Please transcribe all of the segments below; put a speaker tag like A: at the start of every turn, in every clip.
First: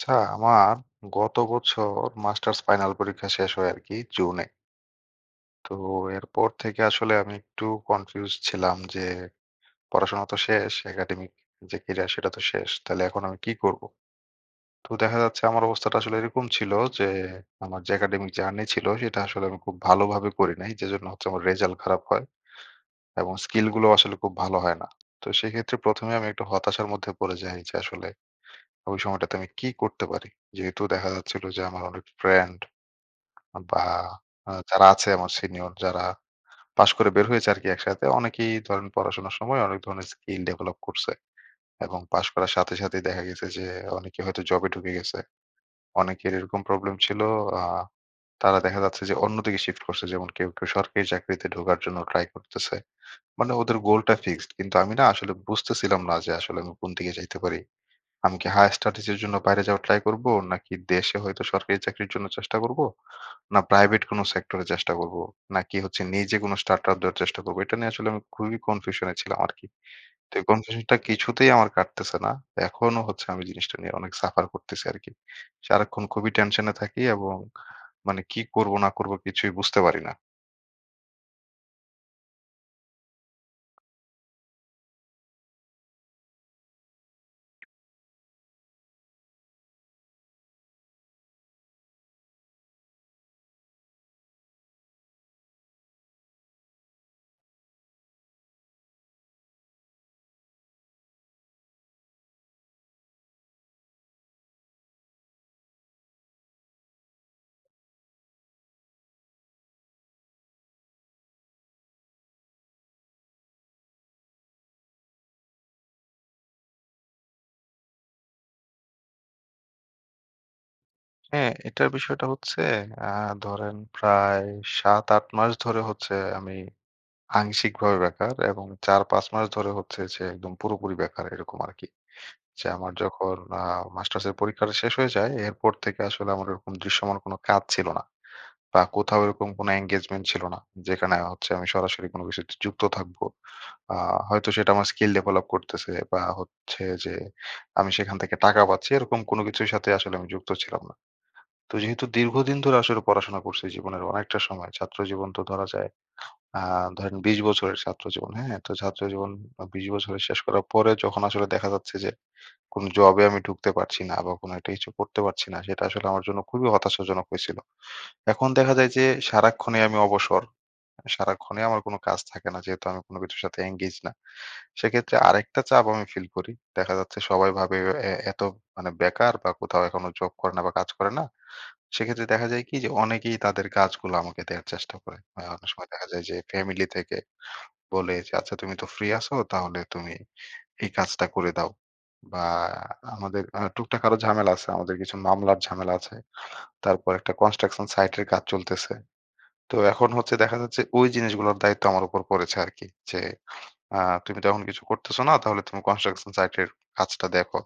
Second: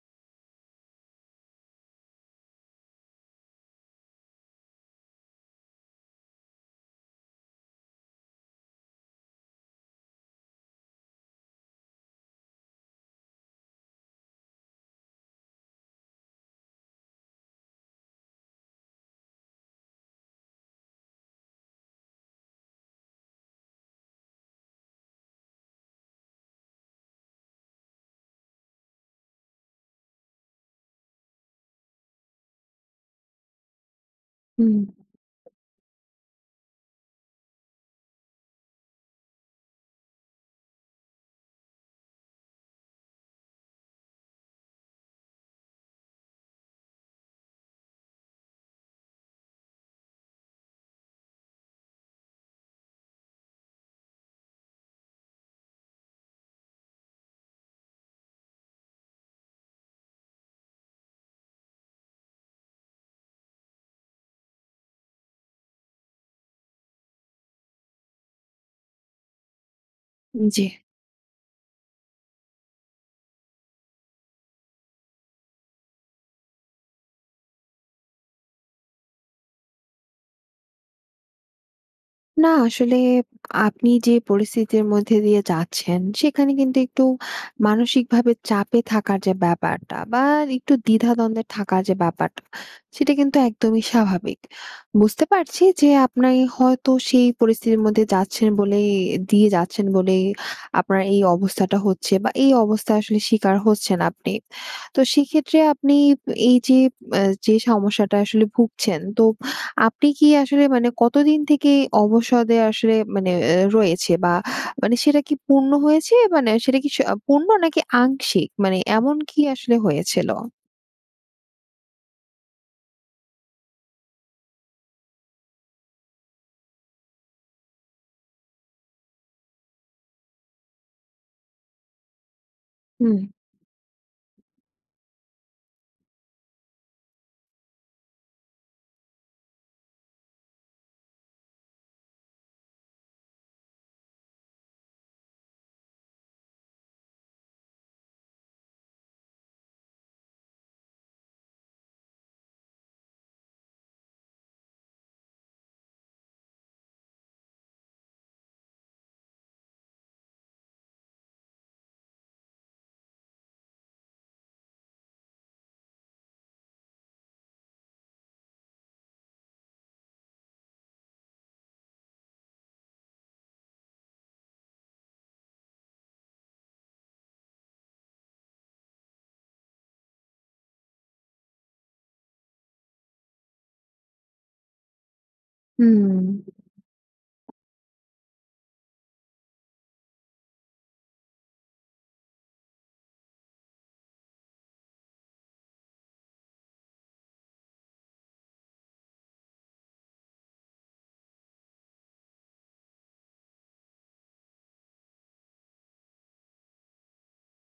A: আচ্ছা, আমার গত বছর মাস্টার্স ফাইনাল পরীক্ষা শেষ হয় আরকি জুনে। তো এরপর থেকে আসলে আমি একটু কনফিউজড ছিলাম যে, "পড়াশোনা তো শেষ। একাডেমিক যে ক্যারিয়ার সেটা তো শেষ। তাইলে এখন আমি কি করবো?" তো দেখা যাচ্ছে আমার অবস্থাটা আসলে এরকম ছিল যে আমার যে একাডেমিক জার্নি ছিল, সেটা আসলে আমি খুব ভালোভাবে করি নাই। যেজন্য হচ্ছে আমার রেজাল্ট খারাপ হয় এবং স্কিলগুলোও আসলে খুব ভালো হয় না। তো সেক্ষেত্রে ১ম এ আমি একটু হতাশার মধ্যে পড়ে যাই যে, আসলে ওই সময়টাতে আমি কি করতে পারি। যেহেতু দেখা যাচ্ছিল যে আমার অনেক ফ্রেন্ড আ বা, আ
B: হুম।
A: যারা আছে, আমার সিনিয়র যারা, পাশ করে বের হয়েছে আরকি একসাথে। অনেকেই ধরেন পড়াশোনার সময় অনেক ধরনের স্কিল ডেভেলপ করছে এবং পাশ করার সাথে, সাথেই দেখা গেছে যে অনেকে হয়তো জবে ঢুকে গেছে। অনেকের এরকম প্রবলেম ছিল। আ তারা দেখা যাচ্ছে যে অন্যদিকে শিফট করছে। যেমন কেউ, কেউ সরকারি চাকরিতে ঢোকার জন্য ট্রাই করতেছে। মানে ওদের গোলটা ফিক্সড। কিন্তু আমি না আসলে বুঝতেছিলাম না যে আসলে আমি কোন দিকে যাইতে পারি। আমি কি higher studies জন্য বাইরে যাওয়ার ট্রাই করবো? নাকি দেশে হয়তো সরকারি চাকরির জন্য চেষ্টা করবো? না প্রাইভেট কোন সেক্টরে চেষ্টা করবো? নাকি হচ্ছে নিজে কোনো start-up দেয়ার চেষ্টা করবো? এটা নিয়ে আসলে আমি খুবই কনফিউশনে ছিলাম আরকি। তো এই
B: জি।
A: কনফিউশনটা কিছুতেই আমার কাটতেছে না। এখনো হচ্ছে আমি জিনিসটা নিয়ে অনেক suffer করতেছি আরকি। সারাক্ষণ খুবই টেনশনে থাকি এবং মানে কি করবো না, করবো? কিছুই বুঝতে পারি না।
B: না আসলে, আপনি যে পরিস্থিতির মধ্যে দিয়ে যাচ্ছেন, সেখানে কিন্তু একটু মানসিকভাবে চাপে থাকার যে ব্যাপারটা বা, আর একটু দ্বিধা-দ্বন্দ্বে থাকার যে ব্যাপারটা, সেটা কিন্তু একদমই স্বাভাবিক। বুঝতে পারছি যে আপনি হয়তো সেই পরিস্থিতির মধ্যে যাচ্ছেন বলেই দিয়ে যাচ্ছেন বলেই আপনার এই অবস্থাটা হচ্ছে বা, এই অবস্থায় আসলে শিকার হচ্ছেন আপনি। তো সেক্ষেত্রে আপনি এইযে, মা যে সমস্যাটা আসলে ভুগছেন তো আপনি কি আসলে মানে কতদিন থেকে অবসাদে আসলে মানে এ রয়েছে? বা, মানে সেটা কি পূর্ণ হয়েছে? মানে সেটা কি স পূর্ণ নাকি আংশিক? মানে এমন কি আসলে হয়েছিল?
A: হ্যাঁ, এটার বিষয়টা হচ্ছে অ্যা ধরেন প্রায় ৭, ৮ মাস ধরে হচ্ছে আমি আংশিকভাবে বেকার এবং ৪, ৫ মাস ধরে হচ্ছে যে একদম পুরোপুরি বেকার, এরকম আরকি। যে আমার
B: হুম।
A: যখন অ্যা মাস্টার্সের পরীক্ষাটা শেষ হয়ে যায়, এরপর থেকে আসলে আমার এরকম দৃশ্যমান কোন কাজ ছিল না। বা, কোথাও এরকম কোন engagement ছিল না। যেখানে আ হচ্ছে আমি সরাসরি কোন কিছুতে যুক্ত থাকবো। আ হয়তো সেটা আমার স্কিল ডেভেলপ করতেছে বা, হচ্ছে যে আমি সেখান থেকে টাকা পাচ্ছি। এরকম কোন কিছুর সাথে আসলে আমি যুক্ত ছিলাম না। তো যেহেতু দীর্ঘদিন ধরে আসলে পড়াশোনা করছি, জীবনের অনেকটা সময় ছাত্র জীবন তো ধরা যায়। অ্যা ধরেন ২০ বছরের ছাত্র জীবন। হ্যাঁ? তো ছাত্র জীবন আ ২০ বছরের শেষ করার পরে যখন আসলে দেখা যাচ্ছে যে কোন জবে আমি ঢুকতে পারছি না বা, কোনো একটা কিছু করতে পারছি না, সেটা আসলে আমার জন্য খুবই হতাশাজনক হইছিলো। এখন দেখা যায় যে সারাক্ষণেই আমি অবসর। সারাক্ষণেই আমার কোন কাজ থাকে না, যেহেতু আমি কোন কিছুর সাথে engage না। সেক্ষেত্রে আরেকটা চাপ আমি ফিল করি। দেখা যাচ্ছে সবাই ভাবে, "এ এ তো মানে বেকার বা, কোথাও এখনো জব করে না বা, কাজ করে না।" সেক্ষেত্রে দেখা যায় কি? যে অনেকেই তাদের কাজগুলো আমাকে দেওয়ার চেষ্টা করে। আ অনেক সময় দেখা
B: হুম।
A: যায় যে ফ্যামিলি থেকে বলে যে, "আচ্ছা, তুমি তো ফ্রি আছো। তাহলে তুমি এই কাজটা করে দাও।" বা, আমাদের আ টুকটাক আরো ঝামেলা আছে। আমাদের কিছু মামলার ঝামেলা আছে। তারপর একটা construction site এর কাজ চলতেছে। তো এখন হচ্ছে দেখা যাচ্ছে ঐ জিনিসগুলোর দায়িত্ব আমার উপর পড়েছে আরকি যে, "আ তুমি তো এখন কিছু করতেছ না, তাহলে তুমি construction site এর কাজটা দেখো,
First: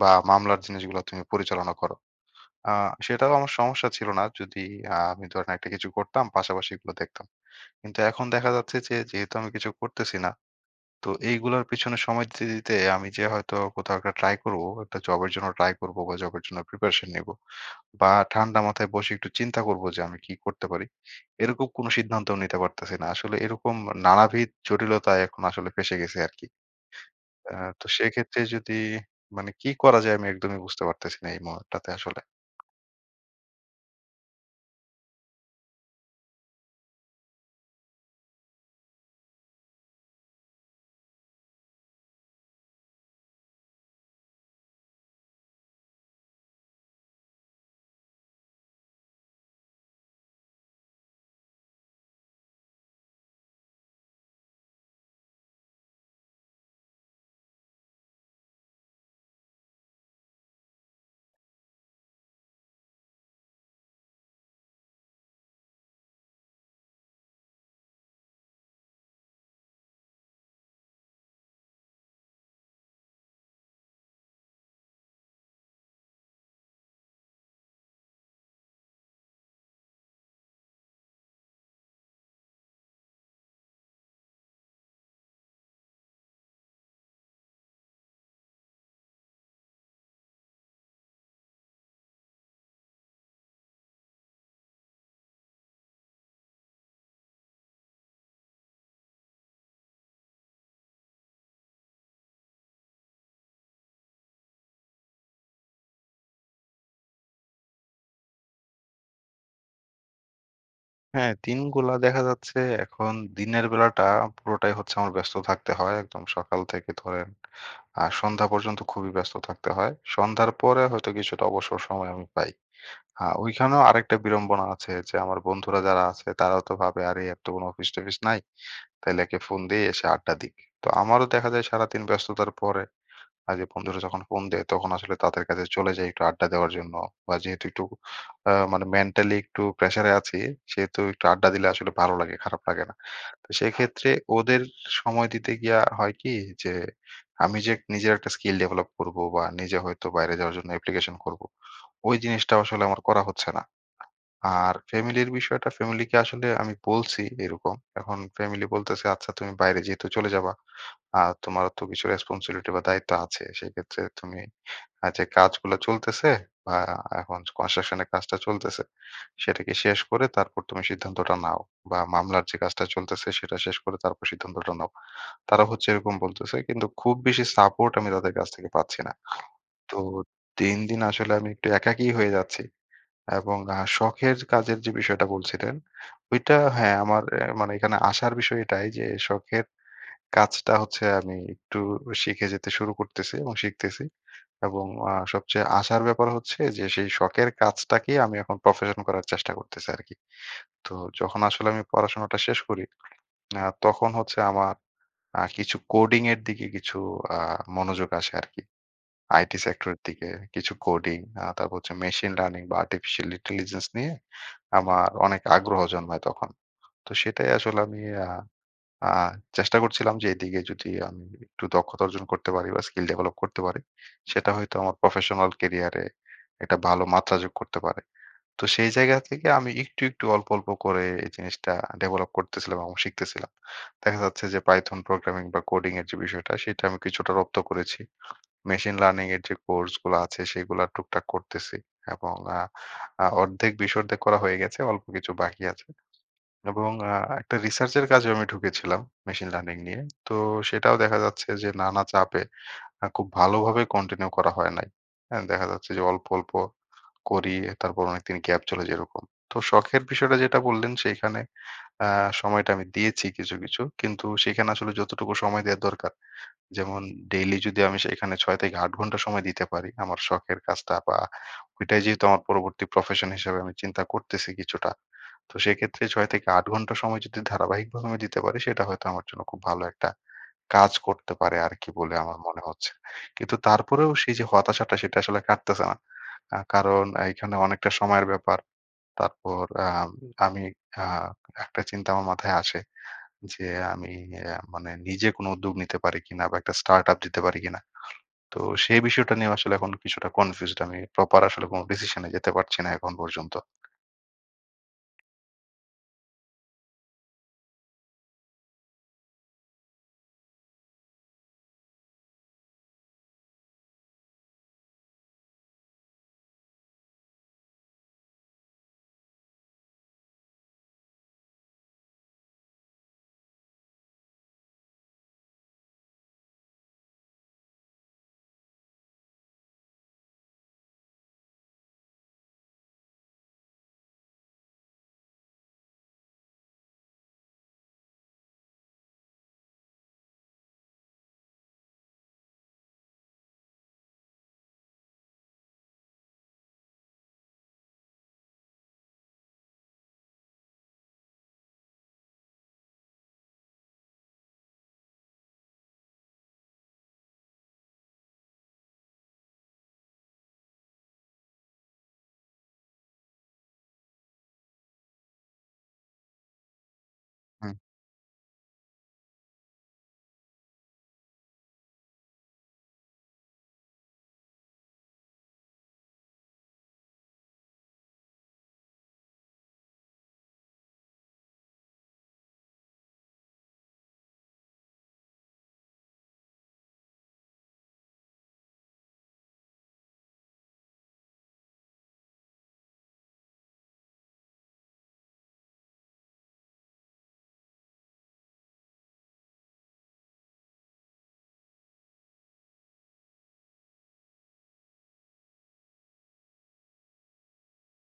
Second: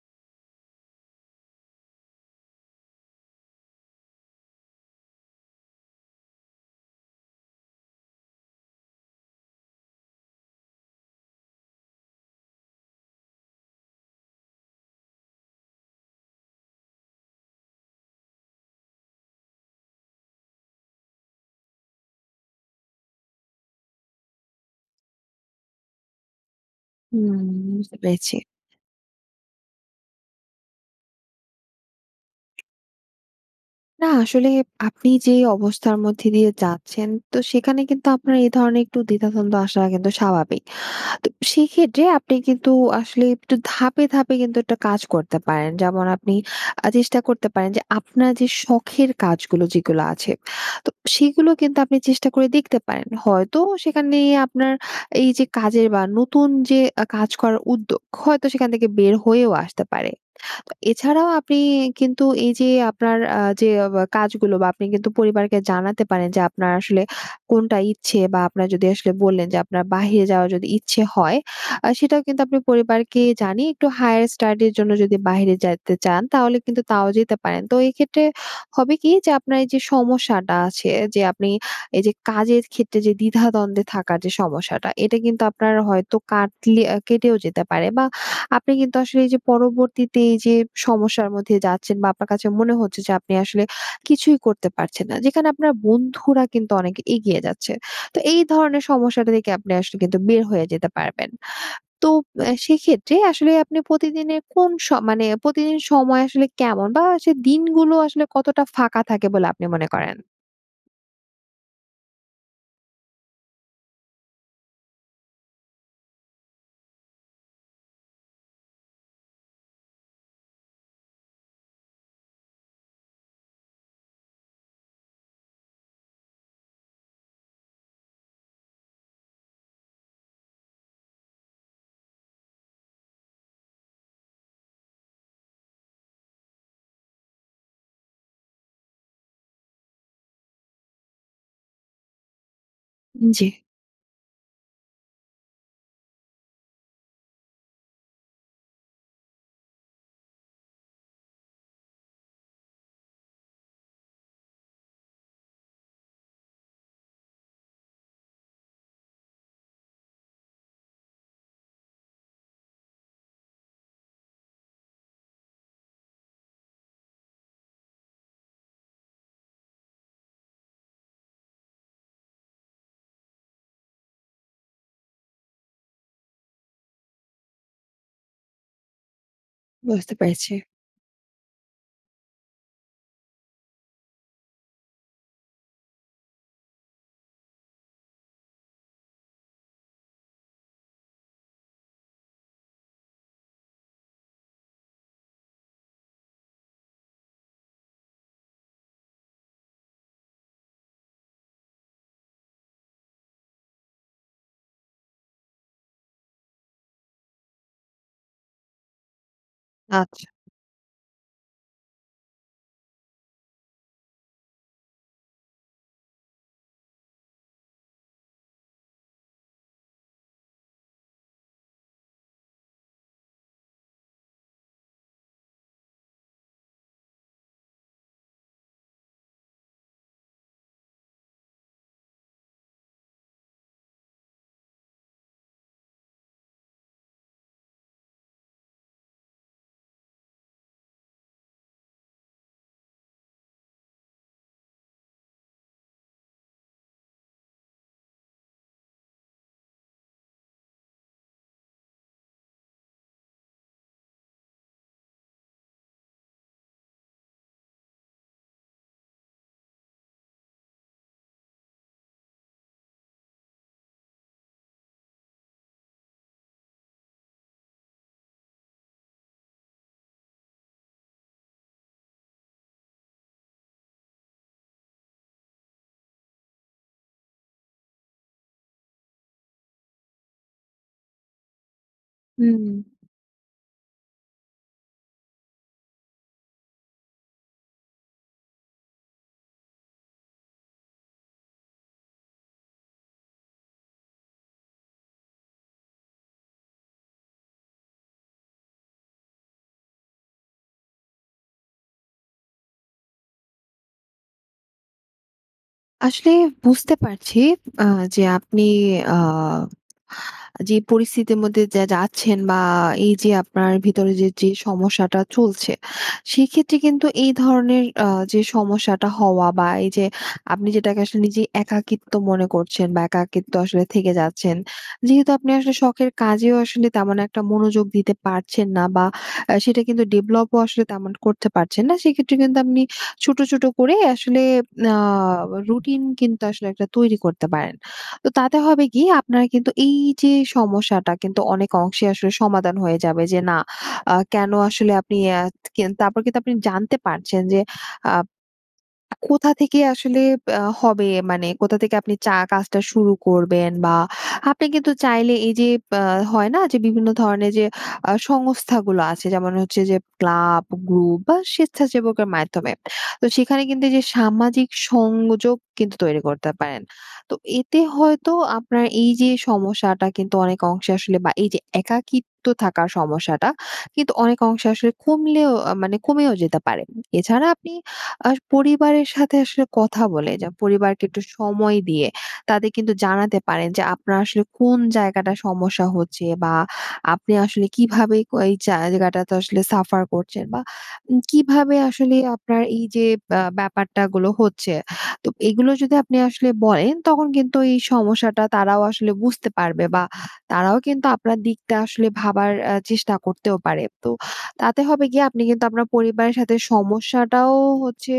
A: বা মামলার জিনিসগুলা তুমি পরিচালনা করো।" আ সেটাও আমার সমস্যা ছিল না। যদি আ আমি ধরেন একটা কিছু করতাম, পাশাপাশি এগুলো দেখতাম। কিন্তু এখন দেখা যাচ্ছে যে যেহেতু আমি কিছু করতেছি না। তো এইগুলোর পেছনে সময় দিতে, দিতে আমি যে হয়তো কোথাও একটা ট্রাই করবো, একটা জবের জন্য ট্রাই করবো বা, জবের জন্য প্রিপারেশন নিবো বা, ঠান্ডা মাথায় বসে একটু চিন্তা করবো যে, "আমি কি করতে পারি?" এরকম কোন সিদ্ধান্তও নিতে পারতেছি না। আসলে এরকম নানাবিধ জটিলতায় এখন আসলে ফেঁসে গেছি আরকি।
B: হুম,
A: আ তো
B: বুঝতে পেরেছি।
A: সেক্ষেত্রে যদি মানে কি করা যায়? আমি একদমই বুঝতে পারতেছি না এই মুহূর্তটাতে আসলে।
B: না, আসলে আপনি যে অবস্থার মধ্যে দিয়ে যাচ্ছেন, তো সেখানে কিন্তু আপনার এই ধরনের একটু দ্বিধা-দ্বন্দ্ব আসাটা কিন্তু স্বাভাবিক। তো সেক্ষেত্রে আপনি কিন্তু আসলে একটু ধাপে, ধাপে কিন্তু একটা কাজ করতে পারেন। যেমন আপনি আ চেষ্টা করতে পারেন যে আপনার যে শখের কাজগুলো, যেগুলো আছে। তো সেগুলো কিন্তু আপনি চেষ্টা করে দেখতে পারেন। হয়তো সেখানে আপনার এইযে কাজের বা, নতুন যে আ কাজ করার উদ্যোগ, হয়তো সেখান থেকে বের হয়েও আসতে পারে। তো এছাড়াও আপনি কিন্তু এইযে আপনার আ যে অব কাজগুলো, বা আপনি কিন্তু পরিবারকে জানাতে পারেন যে আপনার আসলে কোনটা ইচ্ছে। বা, আপনার যদি আসলে বললেন যে, আপনার বাহিরে যাওয়ার যদি ইচ্ছে হয়, আ সেটাও কিন্তু আপনি পরিবারকে জানিয়ে একটু higher study র জন্য যদি বাহিরে যাইতে চান, তাহলে কিন্তু তাও যেতে পারেন। তো এইক্ষেত্রে হবে কি? যে আপনার এইযে সমস্যাটা আছে, যে আপনি এইযে কাজের ক্ষেত্রে যে দ্বিধা-দ্বন্দ্বে থাকার যে সমস্যাটা, এটা কিন্তু আপনার হয়তো কাটলে এ কেটেও যেতে পারে। বা, আপনি কিন্তু আসলে এইযে পরবর্তীতে এইযে সমস্যার মধ্যে যাচ্ছেন। বা, আপনার কাছে মনে হচ্ছে যে আপনি আসলে কিছুই করতে পারছেন না। যেখানে আপনার বন্ধুরা কিন্তু অনেক এগিয়ে যাচ্ছে। তো এই ধরনের সমস্যাটা থেকে আপনি আসলে কিন্তু বের হয়ে যেতে পারবেন। তো অ্যা সেক্ষেত্রে আসলে আপনি প্রতিদিনের কোন স মানে প্রতিদিন সময় আসলে কেমন? বা, সে দিনগুলো আসলে কতটা ফাঁকা থাকে বলে আপনি মনে করেন?
A: হ্যাঁ, দিনগুলা দেখা যাচ্ছে এখন দিনের বেলাটা পুরোটাই হচ্ছে আমার ব্যস্ত থাকতে হয়। একদম সকাল থেকে ধরেন আ সন্ধ্যা পর্যন্ত খুবই ব্যস্ত থাকতে হয়। সন্ধ্যার পরে হয়তো কিছুটা অবসর সময় আমি পাই। আ ওইখানেও আরেকটা বিড়ম্বনা আছে যে, আমার বন্ধুরা যারা আছে, তারাও তো ভাবে, "আরে, এর তো কোন অফিস-টফিস নাই। তাইলে একে ফোন দিই, এসে আড্ডা দিক।" তো আমারও দেখা যায় সারাদিন ব্যস্ততার পরে আ যে বন্ধুরা যখন ফোন দেয়, তখন আসলে তাদের কাছে চলে যাই একটু আড্ডা দেওয়ার জন্য। বা, যেহেতু একটু আ মানে মেন্টালি একটু প্রেশারে আছি, সেহেতু একটু আড্ডা দিলে আসলে ভালো লাগে, খারাপ লাগে না।
B: উ জি।
A: তো সেক্ষেত্রে ওদের সময় দিতে গিয়া হয় কি? যে আমি যে নিজের একটা স্কিল ডেভেলপ করবো বা, নিজে হয়তো বাইরে যাওয়ার জন্য অ্যাপ্লিকেশন করবো, ওই জিনিসটা আসলে আমার করা হচ্ছে না। আর ফ্যামিলির বিষয়টা ফ্যামিলিকে আসলে আমি বলছি এরকম। এখন ফ্যামিলি বলতেছে, "আচ্ছা তুমি বাইরে যেহেতু চলে যাবা। আর তোমারও তো কিছু রেসপনসিবিলিটি বা, দায়িত্ব আছে। সেক্ষেত্রে তুমি আ যে কাজগুলো চলতেছে বা, এখন construction এর কাজটা চলতেছে, সেটাকে শেষ করে তারপর তুমি সিদ্ধান্তটা নাও। বা, মামলার যে কাজটা চলতেছে সেটা শেষ করে তারপর সিদ্ধান্তটা নাও।" তারা হচ্ছে এরকম বলতেছে। কিন্তু খুব বেশি সাপোর্ট আমি তাদের কাছ থেকে পাচ্ছি না। তো
B: বুঝতে পেরেছি।
A: দিন, দিন আসলে আমি একটু একাকী হয়ে যাচ্ছি। এবং আ শখের কাজের যে বিষয়টা বলছিলেন, ওইটা হ্যাঁ, আমার এ মানে এখানে আশার বিষয় এটাই যে শখের কাজটা হচ্ছে আমি একটু শিখে যেতে শুরু করতেছি এবং শিখতেছি। এবং আ সবচেয়ে আশার ব্যাপার হচ্ছে যে সেই শখের কাজটাকে আমি এখন প্রফেশন করার চেষ্টা করতেছি আরকি। তো যখন আসলে আমি পড়াশোনাটা শেষ করি, আ তখন হচ্ছে আমার আ কিছু coding এর দিকে কিছু আ মনোযোগ আসে আরকি। IT সেক্টরের দিকে,
B: আচ্ছা।
A: আ কিছু coding, আ তারপর হচ্ছে machine learning বা, artificial intelligence নিয়ে আমার অনেক আগ্রহ জন্মায় তখন। তো সেটাই আসলে আমি আ আ চেষ্টা করছিলাম যে, এদিকে যদি আমি একটু দক্ষতা অর্জন করতে পারি বা, স্কিল ডেভেলপ করতে পারি, সেটা হয়তো আমার প্রফেশনাল ক্যারিয়ারে একটা ভালো মাত্রা যোগ করতে পারে। তো সেই জায়গা থেকে আমি একটু, একটু অল্প ,অল্প করে এই জিনিসটা ডেভেলপ করতেছিলাম এবং শিখতেছিলাম। দেখা যাচ্ছে যে, python programming বা, coding এর যে বিষয়টা, সেটা আমি কিছুটা রপ্ত করেছি। machine learning এর যে কোর্সগুলো আছে, সেগুলো টুকটাক করতেসি। এবং আ আ অর্ধেক বেশ অর্ধেক করা হয়ে গেছে। অল্প কিছু বাকি আছে। এবং আ একটা রিসার্চের কাজেও আমি ঢুকেছিলাম machine learning নিয়ে। তো সেটাও দেখা যাচ্ছে যে নানা চাপে অ্যা খুব ভালোভাবে continue করা হয় নাই। হ্যাঁ ,দেখা যাচ্ছে যে অল্প, অল্প করি। তারপর অনেকদিন গ্যাপ চলে যেরকম। তো শখের বিষয়টা যেটা বললেন, সেখানে আ সময়টা আমি দিয়েছি কিছু, কিছু। কিন্তু সেখানে আসলে যতটুকু সময় দেয়ার দরকার যেমন ডেইলি যদি আমি সেখানে ৬-৮ ঘণ্টা সময় দিতে পারি, আমার শখের কাজটা বা, ওইটাই যেহেতু আমার পরবর্তী প্রফেশন হিসেবে আমি চিন্তা করতেছি কিছুটা। তো সেক্ষেত্রে ৬-৮ ঘন্টা সময় যদি ধারাবাহিকভাবে আমি দিতে পারি, সেটা হয়তো আমার জন্য খুব ভালো একটা কাজ করতে পারে আরকি বলে আমার মনে
B: হুম।
A: হচ্ছে। কিন্তু তারপরেও সেই যে হতাশাটা, সেটা আসলে কাটতেছে না। অ্যা কারণ এখানে অনেকটা সময়ের ব্যাপার। তারপর আম আমি আ একটা চিন্তা আমার মাথায় আসে। যে আমি আ মানে নিজে কোন উদ্যোগ নিতে পারি কিনা বা, একটা start-up দিতে পারি কিনা? তো সেই বিষয়টা নিয়ে আসলে এখন কিছুটা কনফিউজড। আমি প্রপার আসলে কোন ডিসিশনে যেতে পারছি না এখন পর্যন্ত।
B: আসলে বুঝতে পারছি, আ যে আপনি আ আ যে পরিস্থিতির মধ্যে যা যাচ্ছেন, বা এই যে আপনার ভিতরে যে, যে সমস্যাটা চলছে। সেক্ষেত্রে কিন্তু এই ধরনের আ যে সমস্যাটা হওয়া, বা এই যে আপনি যেটাকে আসলে নিজে একাকিত্ব মনে করছেন, বা একাকিত্ব আসলে থেকে যাচ্ছেন। যেহেতু আপনি আসলে শখের কাজেও আসলে তেমন একটা মনোযোগ দিতে পারছেন না, বা আ সেটা কিন্তু ডেভেলপ ও আসলে তেমন করতে পারছেন না। সেক্ষেত্রে কিন্তু আপনি ছোট, ছোট করে আসলে আ রুটিন কিন্তু আসলে একটা তৈরি করতে পারেন। তো তাতে হবে কি? আপনার কিন্তু এই যে সমস্যাটা কিন্তু অনেক অংশে আসলে সমাধান হয়ে যাবে, যে না আ কেন আসলে আপনি, আত তারপর কিন্তু আপনি জানতে পারছেন, যে আব কোথা থেকে আসলে বা হবে, মানে কোথা থেকে আপনি চা কাজটা শুরু করবেন, বা আপনি কিন্তু চাইলে, এই যে বা হয় না? যে বিভিন্ন ধরনের যে আ সংস্থাগুলো আছে, যেমন হচ্ছে যে ক্লাব গ্রুপ, বা স্বেচ্ছাসেবকের মাধ্যমে। তো সেখানে কিন্তু যে সামাজিক সংযোগ কিন্তু তৈরি করতে পারেন। তো
A: হুম।
B: এতে হয়তো আপনার এই যে সমস্যাটা কিন্তু, অনেক অংশে আসলে বা এই যে একাকিত্ব থাকার সমস্যাটা, কিন্তু অনেক অংশে আসলে কমলেও আ মানে কমেও যেতে পারে। এছাড়া আপনি আ পরিবারের সাথে আসলে কথা বলে, যে পরিবারকে একটু সময় দিয়ে তাদের কিন্তু জানাতে পারেন, যে আপনার আসলে কোন জায়গাটা সমস্যা হচ্ছে, বা আপনি আসলে কিভাবে ক এই জায়গাটাতে আসলে সাফার করছেন, বা উ কিভাবে আসলে আপনার এই যে আ ব্যাপারটা গুলো হচ্ছে। তো এগুলো যদি আপনি আসলে বলেন, তখন কিন্তু এই সমস্যাটা তারাও আসলে বুঝতে পারবে, বা তারাও কিন্তু আপনার দিকটা আসলে ভাবার এ চেষ্টা করতেও পারে। তো তাতে হবে গিয়ে, আপনি কিন্তু আপনার পরিবারের সাথে সমস্যাটাও হচ্ছে,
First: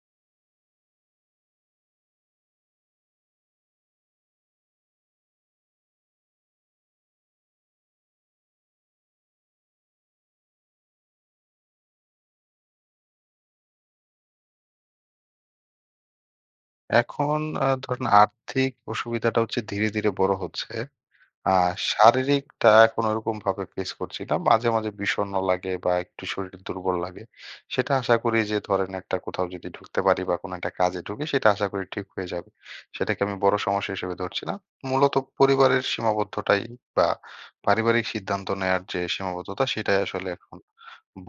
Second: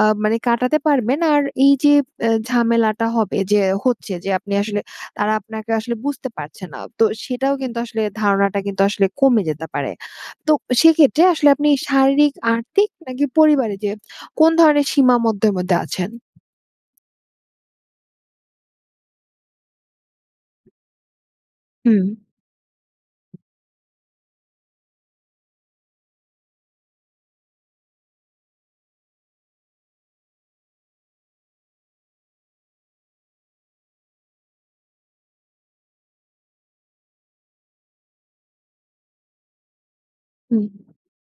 B: আ মানে কাটাতে পারবেন। আর এই যে এ ঝামেলাটা হবে যে হচ্ছে, যে আপনি আসলে তারা আপনাকে আসলে বুঝতে পারছে না। তো সেটাও কিন্তু আসলে ধারণাটা কিন্তু আসলে কমে যেতে পারে। তো সেক্ষেত্রে আসলে আপনি শারীরিক, আর্থিক, নাকি পরিবারে যে কোন ধরনের সীমার মধ্যে, মধ্যে আছেন?
A: এখন আ ধরেন আর্থিক অসুবিধাটা হচ্ছে ধীরে, ধীরে বড়ো হচ্ছে। আ
B: হুম।
A: শারীরিকটা এখন ওরকমভাবে ফেস করছি না। মাঝে, মাঝে বিষন্ন লাগে, বা একটু শরীর দুর্বল লাগে। সেটা আশা করি যে ধরেন, একটা কোথাও যদি ঢুকতে পারি, বা কোন একটা কাজে ঢুকি সেটা আশা করি ঠিক হয়ে যাবে। সেটাকে আমি বড় সমস্যা হিসেবে ধরছি না। মূলত পরিবারের সীমাবদ্ধতাই, বা পারিবারিক সিদ্ধান্ত নেয়ার যে সীমাবদ্ধতা সেটাই আসলে এখন
B: হুম।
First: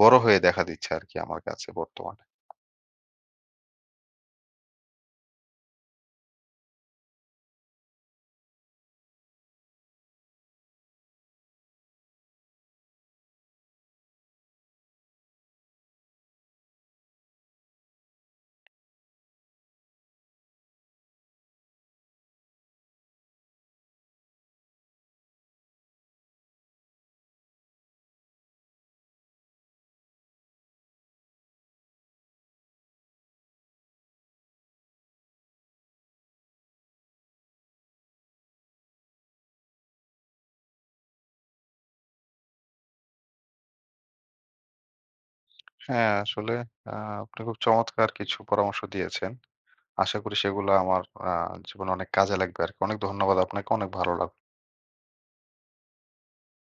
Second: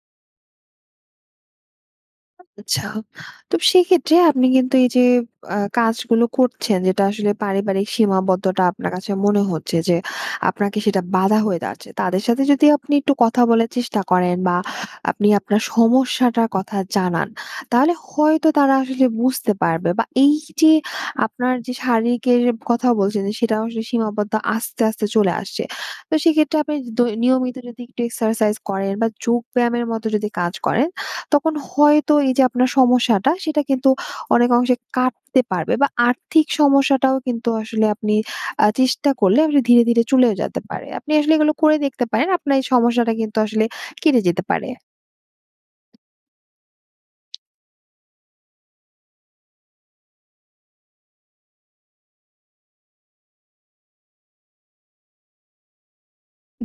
A: বড়ো হয়ে দেখা দিচ্ছে আরকি, আমার কাছে বর্তমানে।
B: আচ্ছা। তো সেক্ষেত্রে আপনি কিন্তু এই যে, আ কাজগুলো করছেন, যেটা আসলে পারিবারিক সীমাবদ্ধটা আপনার কাছে মনে হচ্ছে যে আপনাকে সেটা বাধা হয়ে দাঁড়াচ্ছে। তাদের সাথে যদি আপনি একটু কথা বলার চেষ্টা করেন, বা আপনি আপনার সমস্যাটার কথা জানান, তাহলে হয়তো তারা আসলে বুঝতে পারবে, বা এই যে আপনার যে শারীরিকের কথা বলছেন, যে সেটা আসলে সীমাবদ্ধ আস্তে, আস্তে চলে আসছে। তো সেইক্ষেত্রে আপনি দৈ নিয়মিত যদি একটু এক্সারসাইজ করেন, বা যোগ ব্যায়ামের মতো যদি কাজ করেন, তখন হয়তো এই যে আপনার সমস্যাটা সেটা কিন্তু অনেক অংশে কাটতে পারবে, বা আর্থিক সমস্যাটাও কিন্তু আসলে আপনি আ চেষ্টা করলে ধীরে, ধীরে চলেও যেতে পারে। আপনি আসলে এগুলো করে দেখতে পারেন। আপনার এই সমস্যাটা কিন্তু আসলে কেটে যেতে পারে।
A: হ্যাঁ, আসলে আ আপনি খুব চমৎকার কিছু পরামর্শ দিয়েছেন। আশা করি সেগুলো আমার আ জীবনে অনেক কাজে লাগবে আরকি। অনেক ধন্যবাদ আপনাকে। অনেক ভালো লাগলো।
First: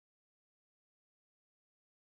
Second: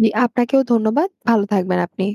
B: জি, আপনাকেও ধন্যবাদ। ভালো থাকবেন আপনি।